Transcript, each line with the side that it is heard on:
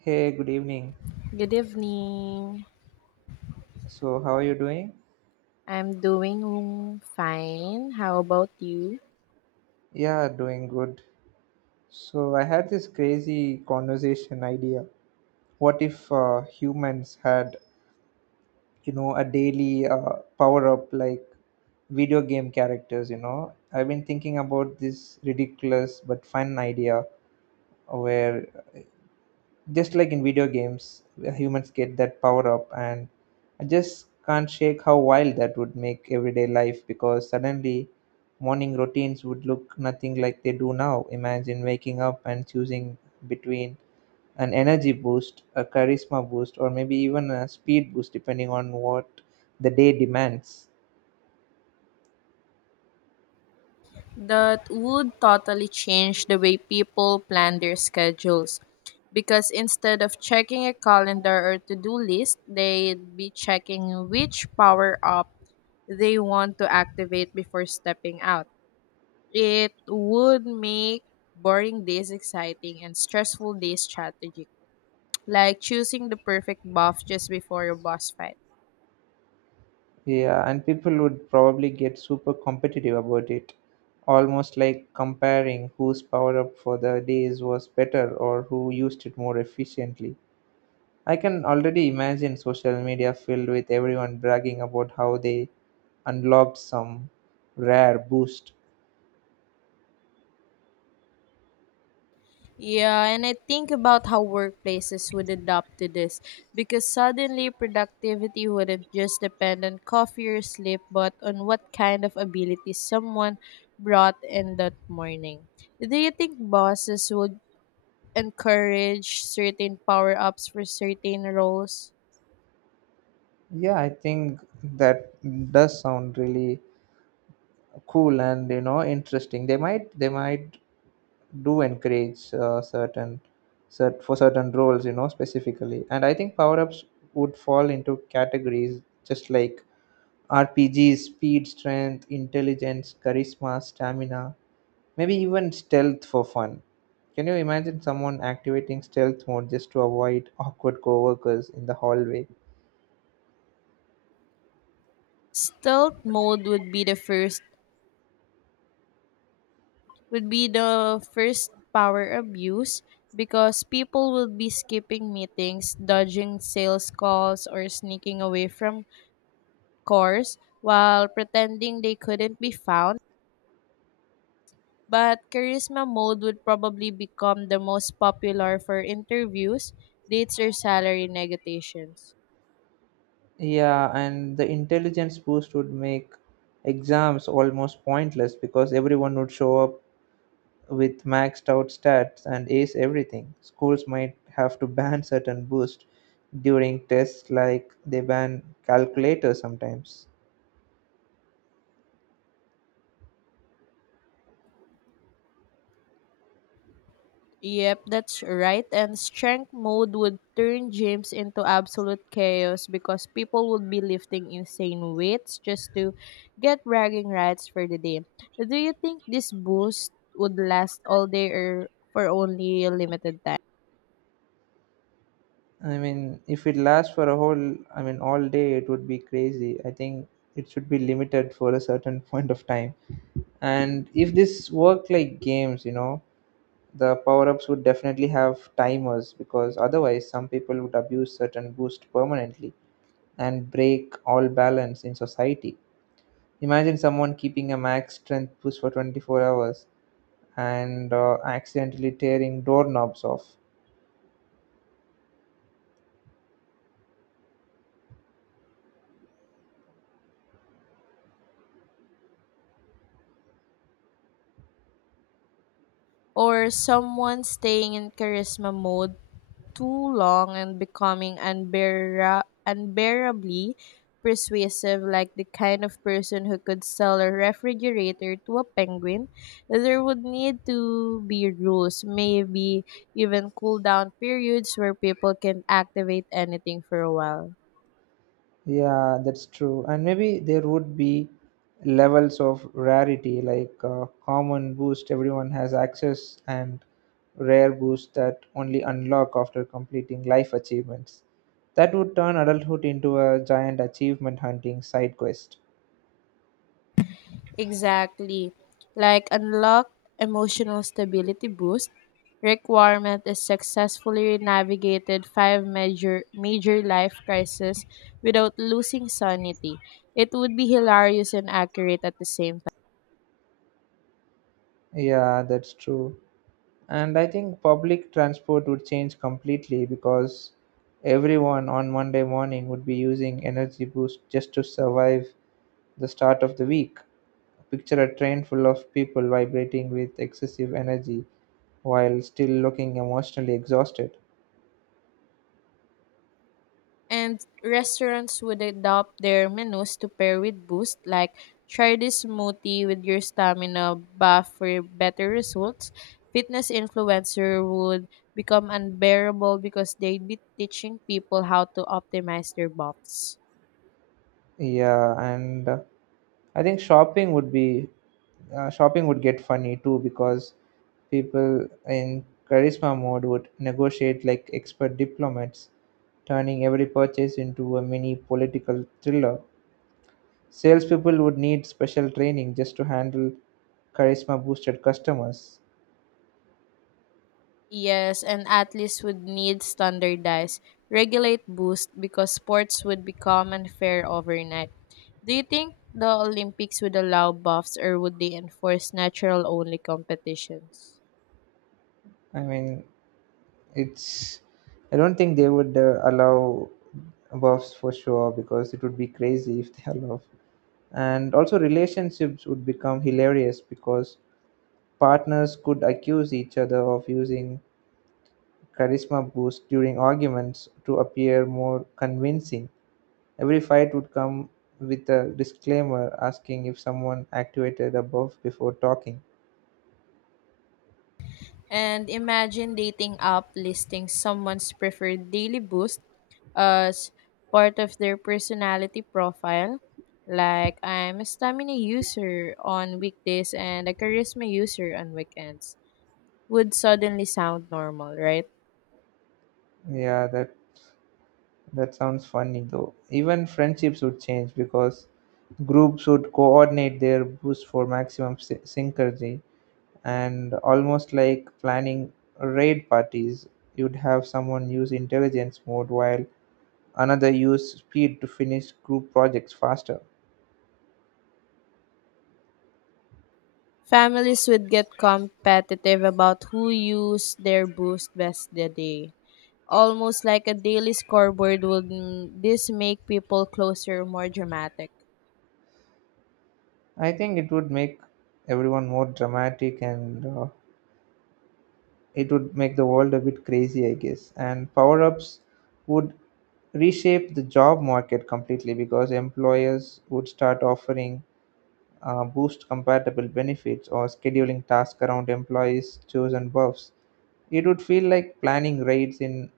right: Hey, good evening.
left: Good evening.
right: So, how are you doing?
left: I'm doing fine. How about you?
right: Yeah, doing good. So, I had this crazy conversation idea. What if humans had, you know, a daily power up like video game characters, you know? I've been thinking about this ridiculous but fun idea where, just like in video games where humans get that power up, and I just can't shake how wild that would make everyday life, because suddenly morning routines would look nothing like they do now. Imagine waking up and choosing between an energy boost, a charisma boost, or maybe even a speed boost depending on what the day demands.
left: That would totally change the way people plan their schedules because instead of checking a calendar or to do list, they'd be checking which power up they want to activate before stepping out. It would make boring days exciting and stressful days strategic, like choosing the perfect buff just before your boss fight.
right: Yeah, and people would probably get super competitive about it, almost like comparing whose power up for the days was better or who used it more efficiently. I can already imagine social media filled with everyone bragging about how they unlocked some rare boost.
left: Yeah, and I think about how workplaces would adapt to this because suddenly productivity wouldn't just depend on coffee or sleep, but on what kind of ability someone brought in that morning. Do you think bosses would encourage certain power ups for certain roles?
right: Yeah, I think that does sound really cool and, you know, interesting. They might do encourage certain for certain roles, you know, specifically. And I think power ups would fall into categories, just like rpgs: speed, strength, intelligence, charisma, stamina, maybe even stealth for fun. Can you imagine someone activating stealth mode just to avoid awkward coworkers in the hallway?
left: Stealth mode would be the first power abuse because people will be skipping meetings, dodging sales calls, or sneaking away from cores while pretending they couldn't be found. But charisma mode would probably become the most popular for interviews, dates, or salary negotiations.
right: Yeah, and the intelligence boost would make exams almost pointless because everyone would show up with maxed out stats and ace everything. Schools might have to ban certain boosts during tests, like they ban calculators sometimes.
left: Yep, that's right. And strength mode would turn gyms into absolute chaos because people would be lifting insane weights just to get bragging rights for the day. Do you think this boost would last all day or for only a limited time?
right: I mean, if it lasts for a whole, I mean, all day, it would be crazy. I think it should be limited for a certain point of time. And if this worked like games, you know, the power ups would definitely have timers, because otherwise, some people would abuse certain boost permanently and break all balance in society. Imagine someone keeping a max strength push for 24 hours and accidentally tearing doorknobs off.
left: Or someone staying in charisma mode too long and becoming unbearably persuasive, like the kind of person who could sell a refrigerator to a penguin. There would need to be rules, maybe even cool down periods where people can activate anything for a while.
right: Yeah, that's true. And maybe there would be levels of rarity, like common boost everyone has access, and rare boost that only unlock after completing life achievements. That would turn adulthood into a giant achievement hunting side quest.
left: Exactly. Like unlock emotional stability boost, requirement is successfully navigated five major life crises without losing sanity. It would be hilarious and accurate at the same.
right: Yeah, that's true. And I think public transport would change completely because everyone on Monday morning would be using Energy Boost just to survive the start of the week. Picture a train full of people vibrating with excessive energy while still looking emotionally exhausted.
left: And restaurants would adopt their menus to pair with boost, like try this smoothie with your stamina buff for better results. Fitness influencer would become unbearable because they'd be teaching people how to optimize their buffs.
right: Yeah, and I think shopping would get funny too, because people in charisma mode would negotiate like expert diplomats, turning every purchase into a mini political thriller. Salespeople would need special training just to handle charisma boosted customers.
left: Yes, and athletes would need standardized, regulate boost because sports would become unfair overnight. Do you think the Olympics would allow buffs or would they enforce natural only competitions?
right: I mean, it's. I don't think they would allow buffs for sure, because it would be crazy if they allow. And also, relationships would become hilarious because partners could accuse each other of using charisma boost during arguments to appear more convincing. Every fight would come with a disclaimer asking if someone activated above before talking.
left: And imagine dating app listing someone's preferred daily boost as part of their personality profile. Like, I'm a stamina user on weekdays and a charisma user on weekends would suddenly sound normal, right?
right: Yeah, that sounds funny though. Even friendships would change because groups would coordinate their boost for maximum synergy, and almost like planning raid parties. You'd have someone use intelligence mode while another use speed to finish group projects faster.
left: Families would get competitive about who used their boost best the day. Almost like a daily scoreboard would this make people closer, more dramatic.
right: I think it would make everyone more dramatic, and it would make the world a bit crazy, I guess. And power ups would reshape the job market completely because employers would start offering boost compatible benefits or scheduling tasks around employees' chosen buffs. It would feel like planning raids in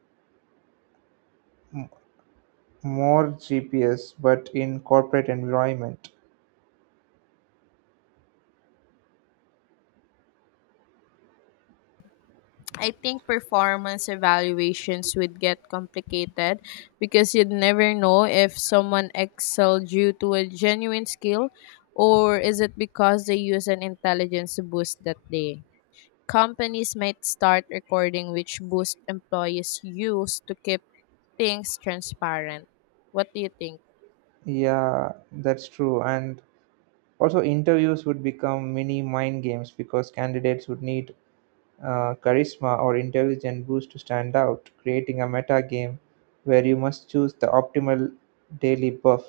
right: more GPS but in corporate environment.
left: I think performance evaluations would get complicated because you'd never know if someone excelled due to a genuine skill or is it because they use an intelligence boost that day. Companies might start recording which boost employees use to keep things transparent. What do you think?
right: Yeah, that's true. And also, interviews would become mini mind games because candidates would need charisma or intelligent boost to stand out, creating a meta game where you must choose the optimal daily buff.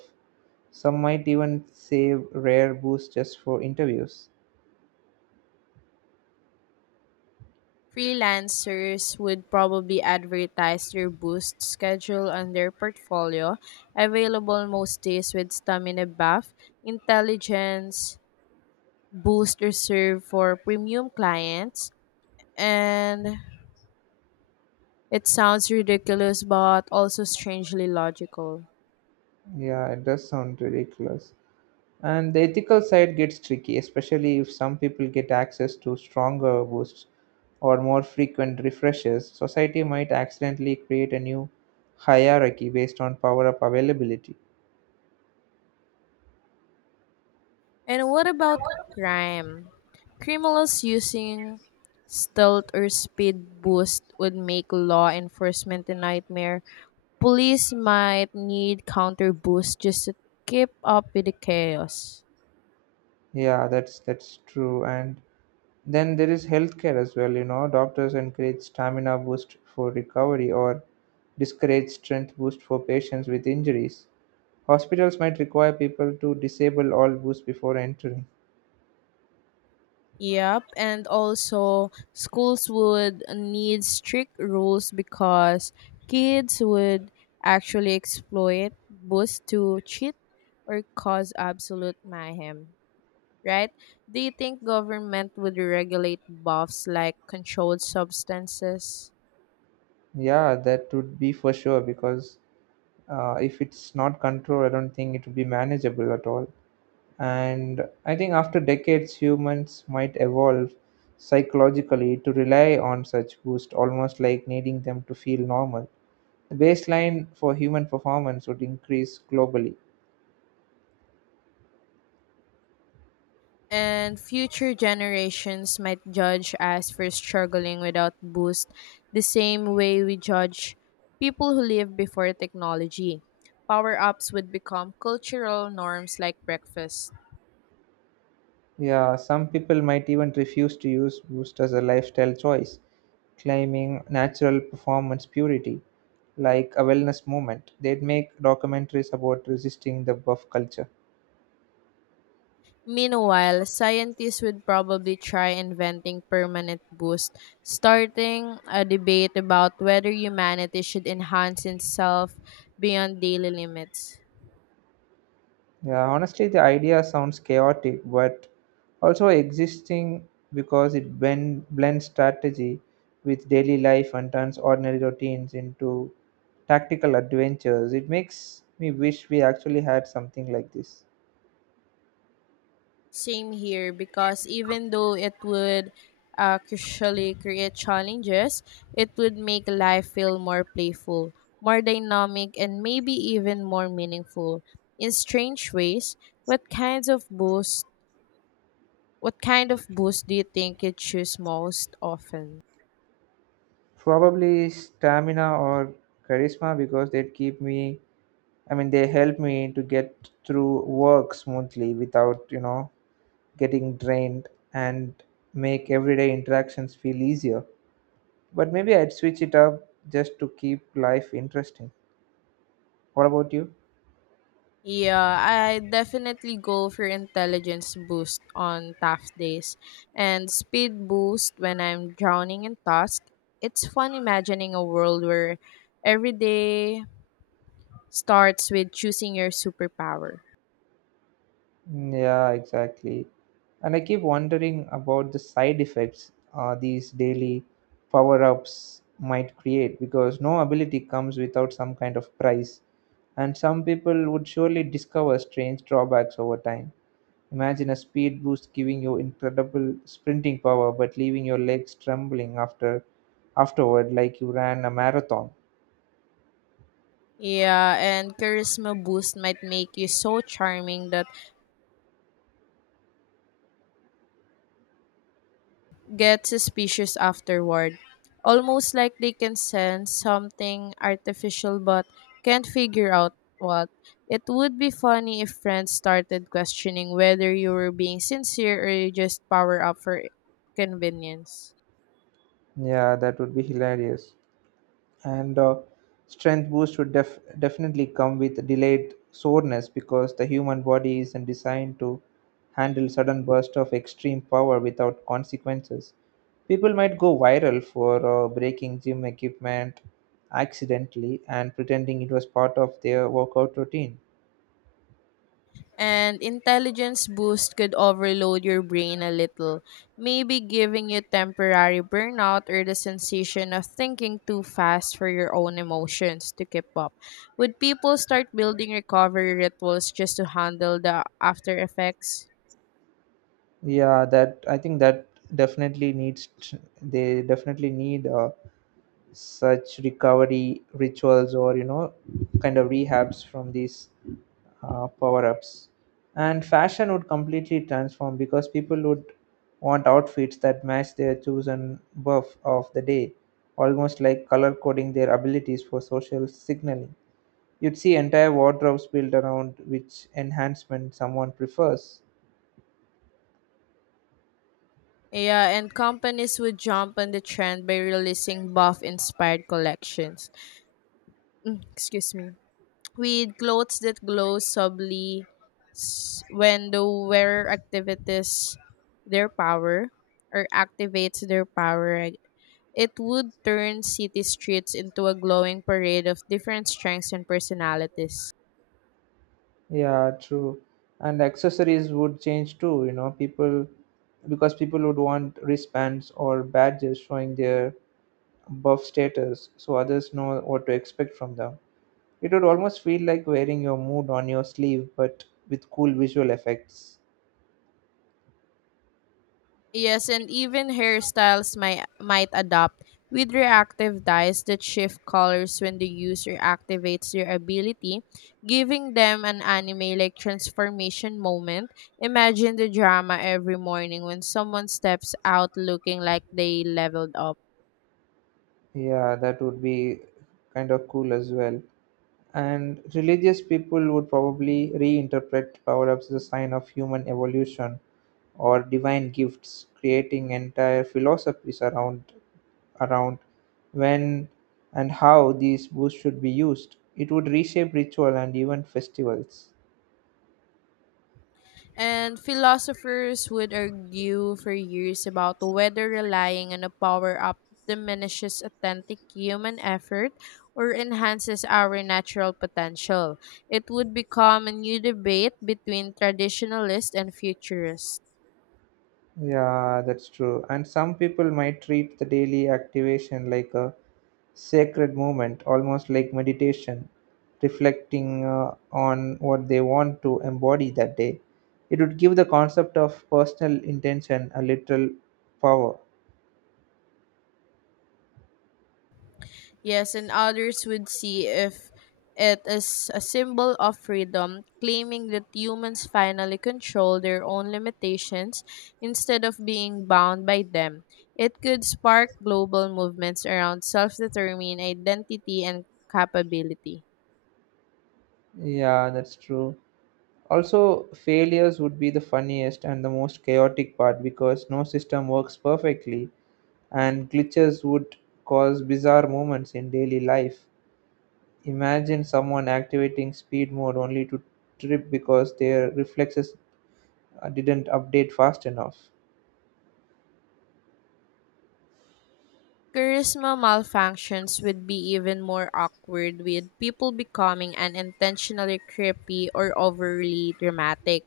right: Some might even save rare boosts just for interviews.
left: Freelancers would probably advertise their boost schedule on their portfolio, available most days with stamina buff, intelligence boost reserved for premium clients, and it sounds ridiculous but also strangely logical.
right: Yeah, it does sound ridiculous. And the ethical side gets tricky, especially if some people get access to stronger boosts or more frequent refreshes. Society might accidentally create a new hierarchy based on power up availability.
left: And what about crime? Criminals using stealth or speed boost would make law enforcement a nightmare. Police might need counter boosts just to keep up with the chaos.
right: Yeah, that's true. And then there is healthcare as well. You know, doctors encourage stamina boost for recovery or discourage strength boost for patients with injuries. Hospitals might require people to disable all boosts before entering.
left: Yep, and also schools would need strict rules because kids would actually exploit boosts to cheat or cause absolute mayhem, right? Do you think government would regulate buffs like controlled substances?
right: Yeah, that would be for sure, because if it's not controlled, I don't think it would be manageable at all. And I think after decades, humans might evolve psychologically to rely on such boosts, almost like needing them to feel normal. The baseline for human performance would increase globally.
left: And future generations might judge us for struggling without boost the same way we judge people who lived before technology. Power ups would become cultural norms like breakfast.
right: Yeah, some people might even refuse to use boost as a lifestyle choice, claiming natural performance purity, like a wellness movement. They'd make documentaries about resisting the buff culture.
left: Meanwhile, scientists would probably try inventing permanent boost, starting a debate about whether humanity should enhance itself beyond daily limits.
right: Yeah, honestly, the idea sounds chaotic, but also existing because it blends strategy with daily life and turns ordinary routines into tactical adventures. It makes me wish we actually had something like this.
left: Same here because even though it would crucially create challenges, it would make life feel more playful, more dynamic, and maybe even more meaningful. In strange ways, what kinds of boost what kind of boost do you think you choose most often?
right: Probably stamina or charisma because they keep me, I mean, they help me to get through work smoothly without, you know, getting drained and make everyday interactions feel easier. But maybe I'd switch it up just to keep life interesting. What about you?
left: Yeah, I definitely go for intelligence boost on tough days and speed boost when I'm drowning in task. It's fun imagining a world where every day starts with choosing your superpower.
right: Yeah, exactly. And I keep wondering about the side effects these daily power ups might create because no ability comes without some kind of price. And some people would surely discover strange drawbacks over time. Imagine a speed boost giving you incredible sprinting power but leaving your legs trembling afterward, like you ran a marathon.
left: Yeah, and charisma boost might make you so charming that get suspicious afterward, almost like they can sense something artificial but can't figure out what. It would be funny if friends started questioning whether you were being sincere or you just power up for convenience.
right: Yeah, that would be hilarious. And strength boost would definitely come with delayed soreness because the human body isn't designed to handle sudden bursts of extreme power without consequences. People might go viral for breaking gym equipment accidentally and pretending it was part of their workout routine.
left: And intelligence boost could overload your brain a little, maybe giving you temporary burnout or the sensation of thinking too fast for your own emotions to keep up. Would people start building recovery rituals just to handle the after effects?
right: Yeah, that I think that definitely they definitely need such recovery rituals, or you know, kind of rehabs from these power ups. And fashion would completely transform because people would want outfits that match their chosen buff of the day, almost like color coding their abilities for social signaling. You'd see entire wardrobes built around which enhancement someone prefers.
left: Yeah, and companies would jump on the trend by releasing buff inspired collections. Mm, excuse me, with clothes that glow subtly when the wearer activates their power or activates their power, right? It would turn city streets into a glowing parade of different strengths and personalities.
right: Yeah, true. And accessories would change too, you know, people because people would want wristbands or badges showing their buff status so others know what to expect from them. It would almost feel like wearing your mood on your sleeve, but with cool visual effects.
left: Yes, and even hairstyles might adopt, with reactive dyes that shift colors when the user activates their ability, giving them an anime-like transformation moment. Imagine the drama every morning when someone steps out looking like they leveled up.
right: Yeah, that would be kind of cool as well. And religious people would probably reinterpret power ups as a sign of human evolution or divine gifts, creating entire philosophies around when and how these boosts should be used. It would reshape ritual and even festivals.
left: And philosophers would argue for years about whether relying on a power up diminishes authentic human effort or enhances our natural potential. It would become a new debate between traditionalists and futurists.
right: Yeah, that's true. And some people might treat the daily activation like a sacred moment, almost like meditation, reflecting on what they want to embody that day. It would give the concept of personal intention a little power.
left: Yes, and others would see if it is a symbol of freedom, claiming that humans finally control their own limitations instead of being bound by them. It could spark global movements around self determined identity and capability.
right: Yeah, that's true. Also, failures would be the funniest and the most chaotic part because no system works perfectly, and glitches would cause bizarre moments in daily life. Imagine someone activating speed mode only to trip because their reflexes didn't update fast enough.
left: Charisma malfunctions would be even more awkward with people becoming unintentionally creepy or overly dramatic.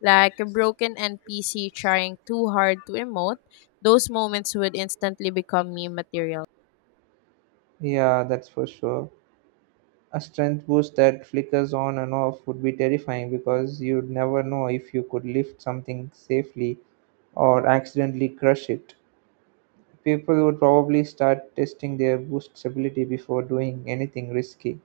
left: Like a broken NPC trying too hard to emote, those moments would instantly become meme material.
right: Yeah, that's for sure. A strength boost that flickers on and off would be terrifying because you'd never know if you could lift something safely or accidentally crush it. People would probably start testing their boost stability before doing anything risky.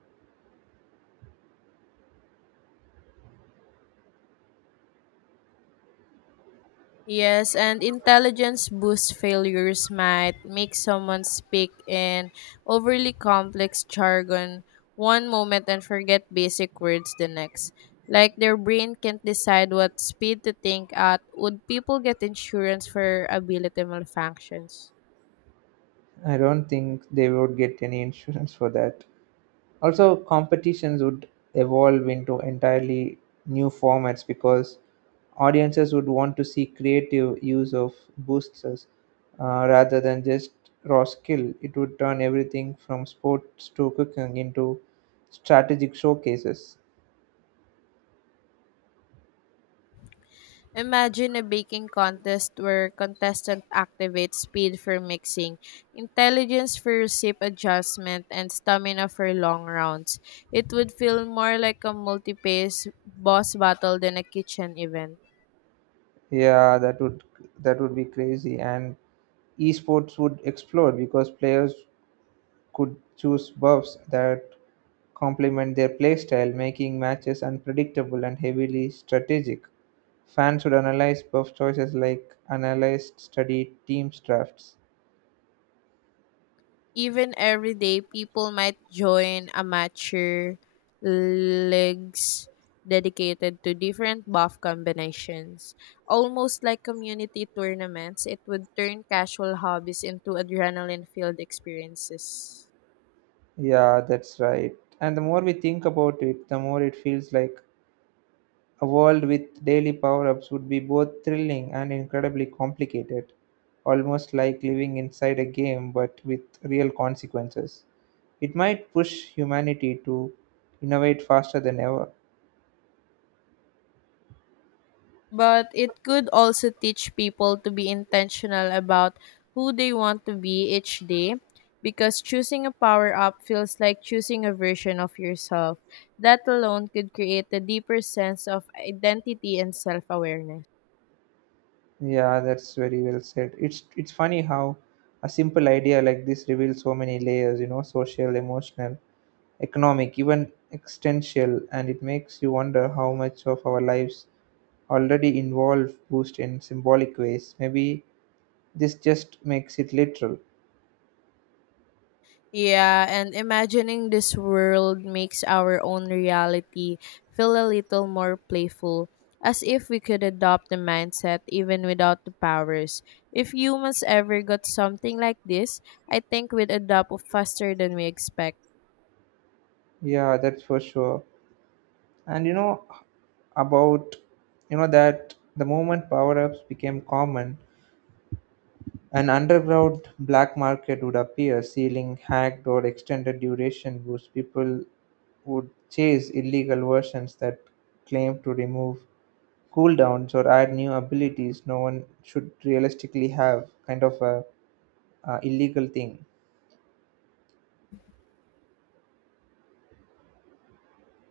left: Yes, and intelligence boost failures might make someone speak in overly complex jargon one moment and forget basic words the next. Like their brain can't decide what speed to think at. Would people get insurance for ability malfunctions?
right: I don't think they would get any insurance for that. Also, competitions would evolve into entirely new formats because audiences would want to see creative use of boosters rather than just raw skill. It would turn everything from sports to cooking into strategic showcases.
left: Imagine a baking contest where contestant activate speed for mixing, intelligence for recipe adjustment, and stamina for long rounds. It would feel more like a multi-pace boss battle than a kitchen event.
right: Yeah, that would be crazy, and esports would explode because players could choose buffs that complement their playstyle, making matches unpredictable and heavily strategic. Fans should analyze buff choices like analyze study teams drafts.
left: Even every day, people might join amateur leagues dedicated to different buff combinations. Almost like community tournaments, it would turn casual hobbies into adrenaline filled experiences.
right: Yeah, that's right. And the more we think about it, the more it feels like a world with daily power ups would be both thrilling and incredibly complicated, almost like living inside a game but with real consequences. It might push humanity to innovate faster than ever.
left: But it could also teach people to be intentional about who they want to be each day because choosing a power up feels like choosing a version of yourself. That alone could create a deeper sense of identity and self awareness.
right: Yeah, that's very well said. It's funny how a simple idea like this reveals so many layers, you know, social, emotional, economic, even existential, and it makes you wonder how much of our lives already involve boost in symbolic ways. Maybe this just makes it literal.
left: Yeah, and imagining this world makes our own reality feel a little more playful, as if we could adopt the mindset even without the powers. If humans ever got something like this, I think we'd adopt faster than we expect.
right: Yeah, that's for sure. And about you know that the moment power-ups became common, an underground black market would appear, sealing hacked or extended duration boosts. People would chase illegal versions that claim to remove cooldowns or add new abilities no one should realistically have, kind of a illegal thing.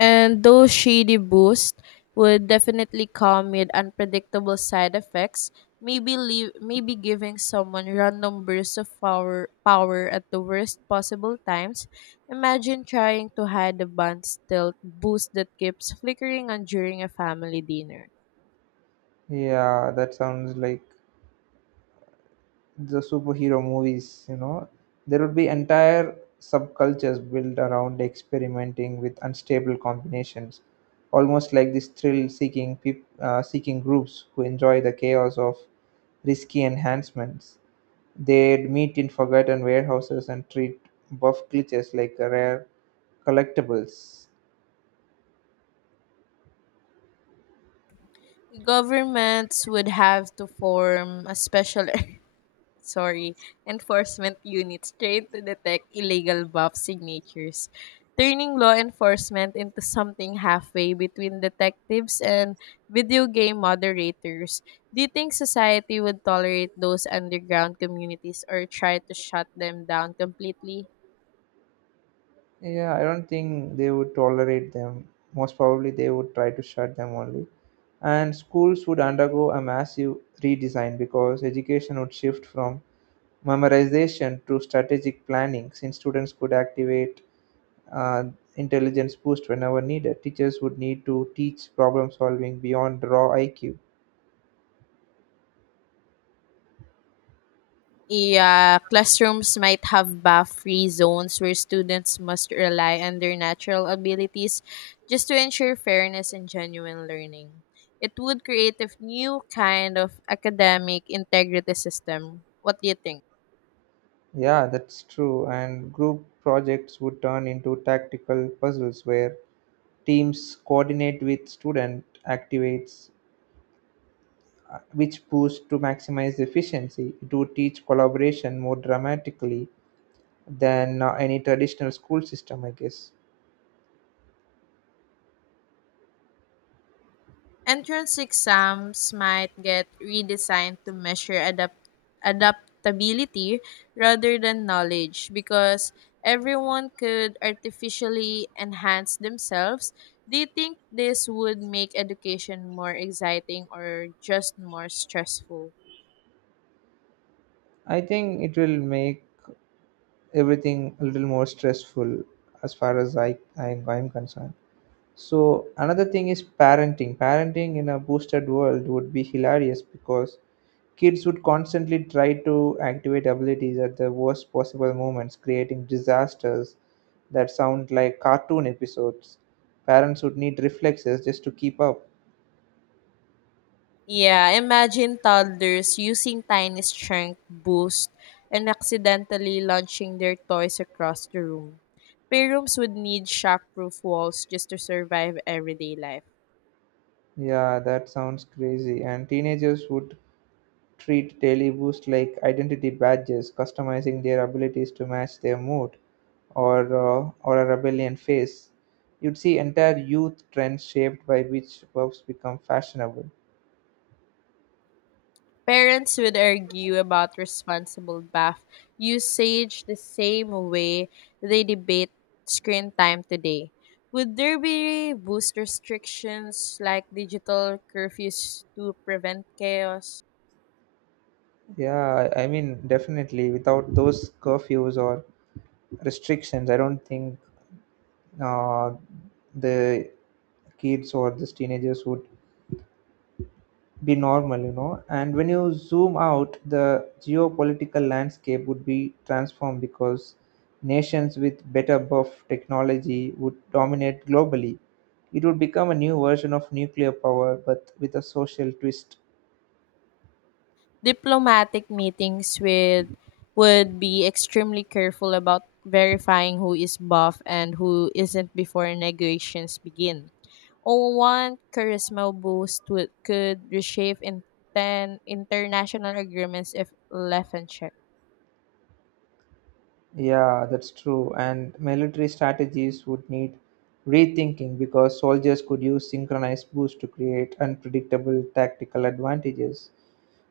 left: And those shady boosts would definitely come with unpredictable side effects, maybe leave, maybe giving someone random bursts of power at the worst possible times. Imagine trying to hide the band's tilt boost that keeps flickering on during a family dinner.
right: Yeah, that sounds like the superhero movies, you know. There would be entire subcultures built around experimenting with unstable combinations, almost like these thrill seeking groups who enjoy the chaos of risky enhancements. They'd meet in forgotten warehouses and treat buff glitches like rare collectibles.
left: Governments would have to form a special sorry, enforcement units trained to detect illegal buff signatures, turning law enforcement into something halfway between detectives and video game moderators. Do you think society would tolerate those underground communities or try to shut them down completely?
right: Yeah, I don't think they would tolerate them. Most probably, they would try to shut them only. And schools would undergo a massive redesign because education would shift from memorization to strategic planning since students could activate uh, intelligence boost whenever needed. Teachers would need to teach problem solving beyond raw IQ.
left: Yeah, classrooms might have buff-free zones where students must rely on their natural abilities just to ensure fairness and genuine learning. It would create a new kind of academic integrity system. What do you think?
right: Yeah, that's true. And group projects would turn into tactical puzzles where teams coordinate with student activates which pushed to maximize efficiency, to teach collaboration more dramatically than any traditional school system, I guess.
left: Entrance exams might get redesigned to measure adaptability rather than knowledge because everyone could artificially enhance themselves. Do you think this would make education more exciting or just more stressful?
right: I think it will make everything a little more stressful as far as I I'm concerned. So another thing is parenting in a boosted world would be hilarious because kids would constantly try to activate abilities at the worst possible moments, creating disasters that sound like cartoon episodes. Parents would need reflexes just to keep up.
left: Yeah, imagine toddlers using tiny strength boost and accidentally launching their toys across the room. Playrooms would need shockproof walls just to survive everyday life.
right: Yeah, that sounds crazy. And teenagers would treat daily boosts like identity badges, customizing their abilities to match their mood, or a rebellion phase. You'd see entire youth trends shaped by which buffs become fashionable.
left: Parents would argue about responsible bath usage the same way they debate screen time today. Would there be boost restrictions like digital curfews to prevent chaos?
right: Yeah, I mean, definitely. Without those curfews or restrictions, I don't think uh, the kids or these teenagers would be normal, you know. And when you zoom out, the geopolitical landscape would be transformed because nations with better buff technology would dominate globally. It would become a new version of nuclear power, but with a social twist.
left: Diplomatic meetings with would be extremely careful about verifying who is buff and who isn't before negotiations begin. Oh, one charisma boost would, could reshape in ten international agreements if left unchecked.
right: Yeah, that's true. And military strategies would need rethinking because soldiers could use synchronized boosts to create unpredictable tactical advantages.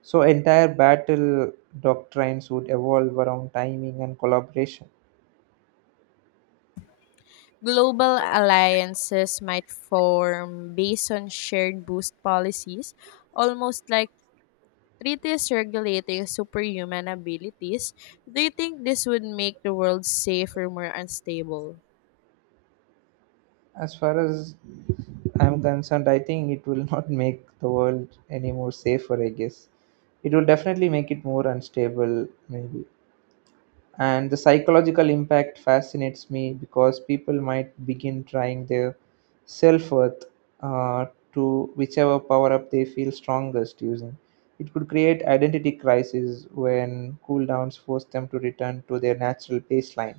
right: So, entire battle doctrines would evolve around timing and collaboration.
left: Global alliances might form based on shared boost policies, almost like treaties regulating superhuman abilities. Do you think this would make the world safer, more unstable?
right: As far as I'm concerned, I think it will not make the world any more safer, I guess. It will definitely make it more unstable, maybe. And the psychological impact fascinates me because people might begin trying their self-worth uh, to whichever power-up they feel strongest using. It could create identity crises when cooldowns force them to return to their natural baseline.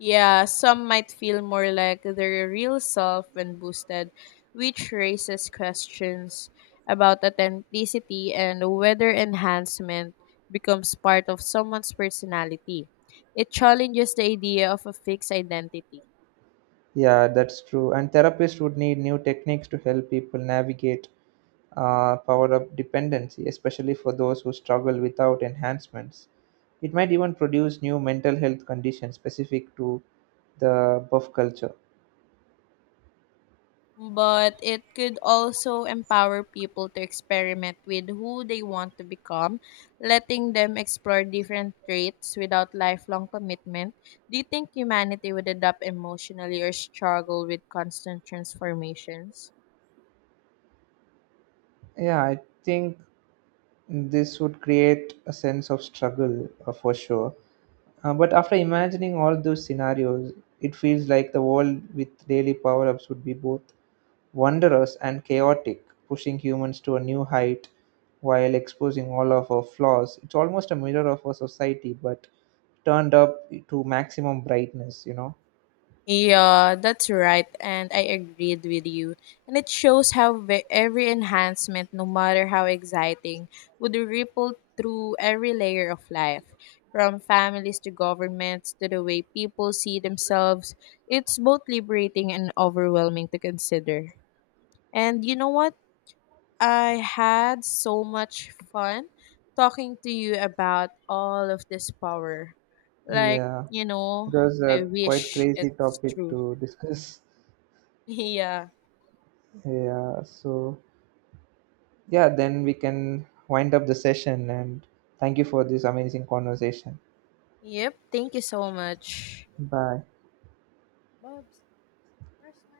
left: Yeah, some might feel more like their real self when boosted, which raises questions about authenticity and whether enhancement becomes part of someone's personality. It challenges the idea of a fixed identity.
right: Yeah, that's true. And therapists would need new techniques to help people navigate power-up dependency, especially for those who struggle without enhancements. It might even produce new mental health conditions specific to the buff culture.
left: But it could also empower people to experiment with who they want to become, letting them explore different traits without lifelong commitment. Do you think humanity would adapt emotionally or struggle with constant transformations?
right: Yeah, I think this would create a sense of struggle for sure. But after imagining all those scenarios, it feels like the world with daily power ups would be both wondrous and chaotic, pushing humans to a new height while exposing all of our flaws. It's almost a mirror of our society, but turned up to maximum brightness, you know?
left: Yeah, that's right, and I agreed with you. And it shows how every enhancement, no matter how exciting, would ripple through every layer of life, from families to governments to the way people see themselves. It's both liberating and overwhelming to consider. And you know what? I had so much fun talking to you about all of this power. Like,
right: Yeah,
left: you know,
right: it was
left: I
right: a quite
left: wish
right: crazy
left: it's
right: topic
left: true.
right: to discuss.
left: Yeah.
right: Yeah, so yeah, then we can wind up the session and thank you for this amazing conversation.
left: Yep. Thank you so much.
right: Bye.
left: Bobs, where's my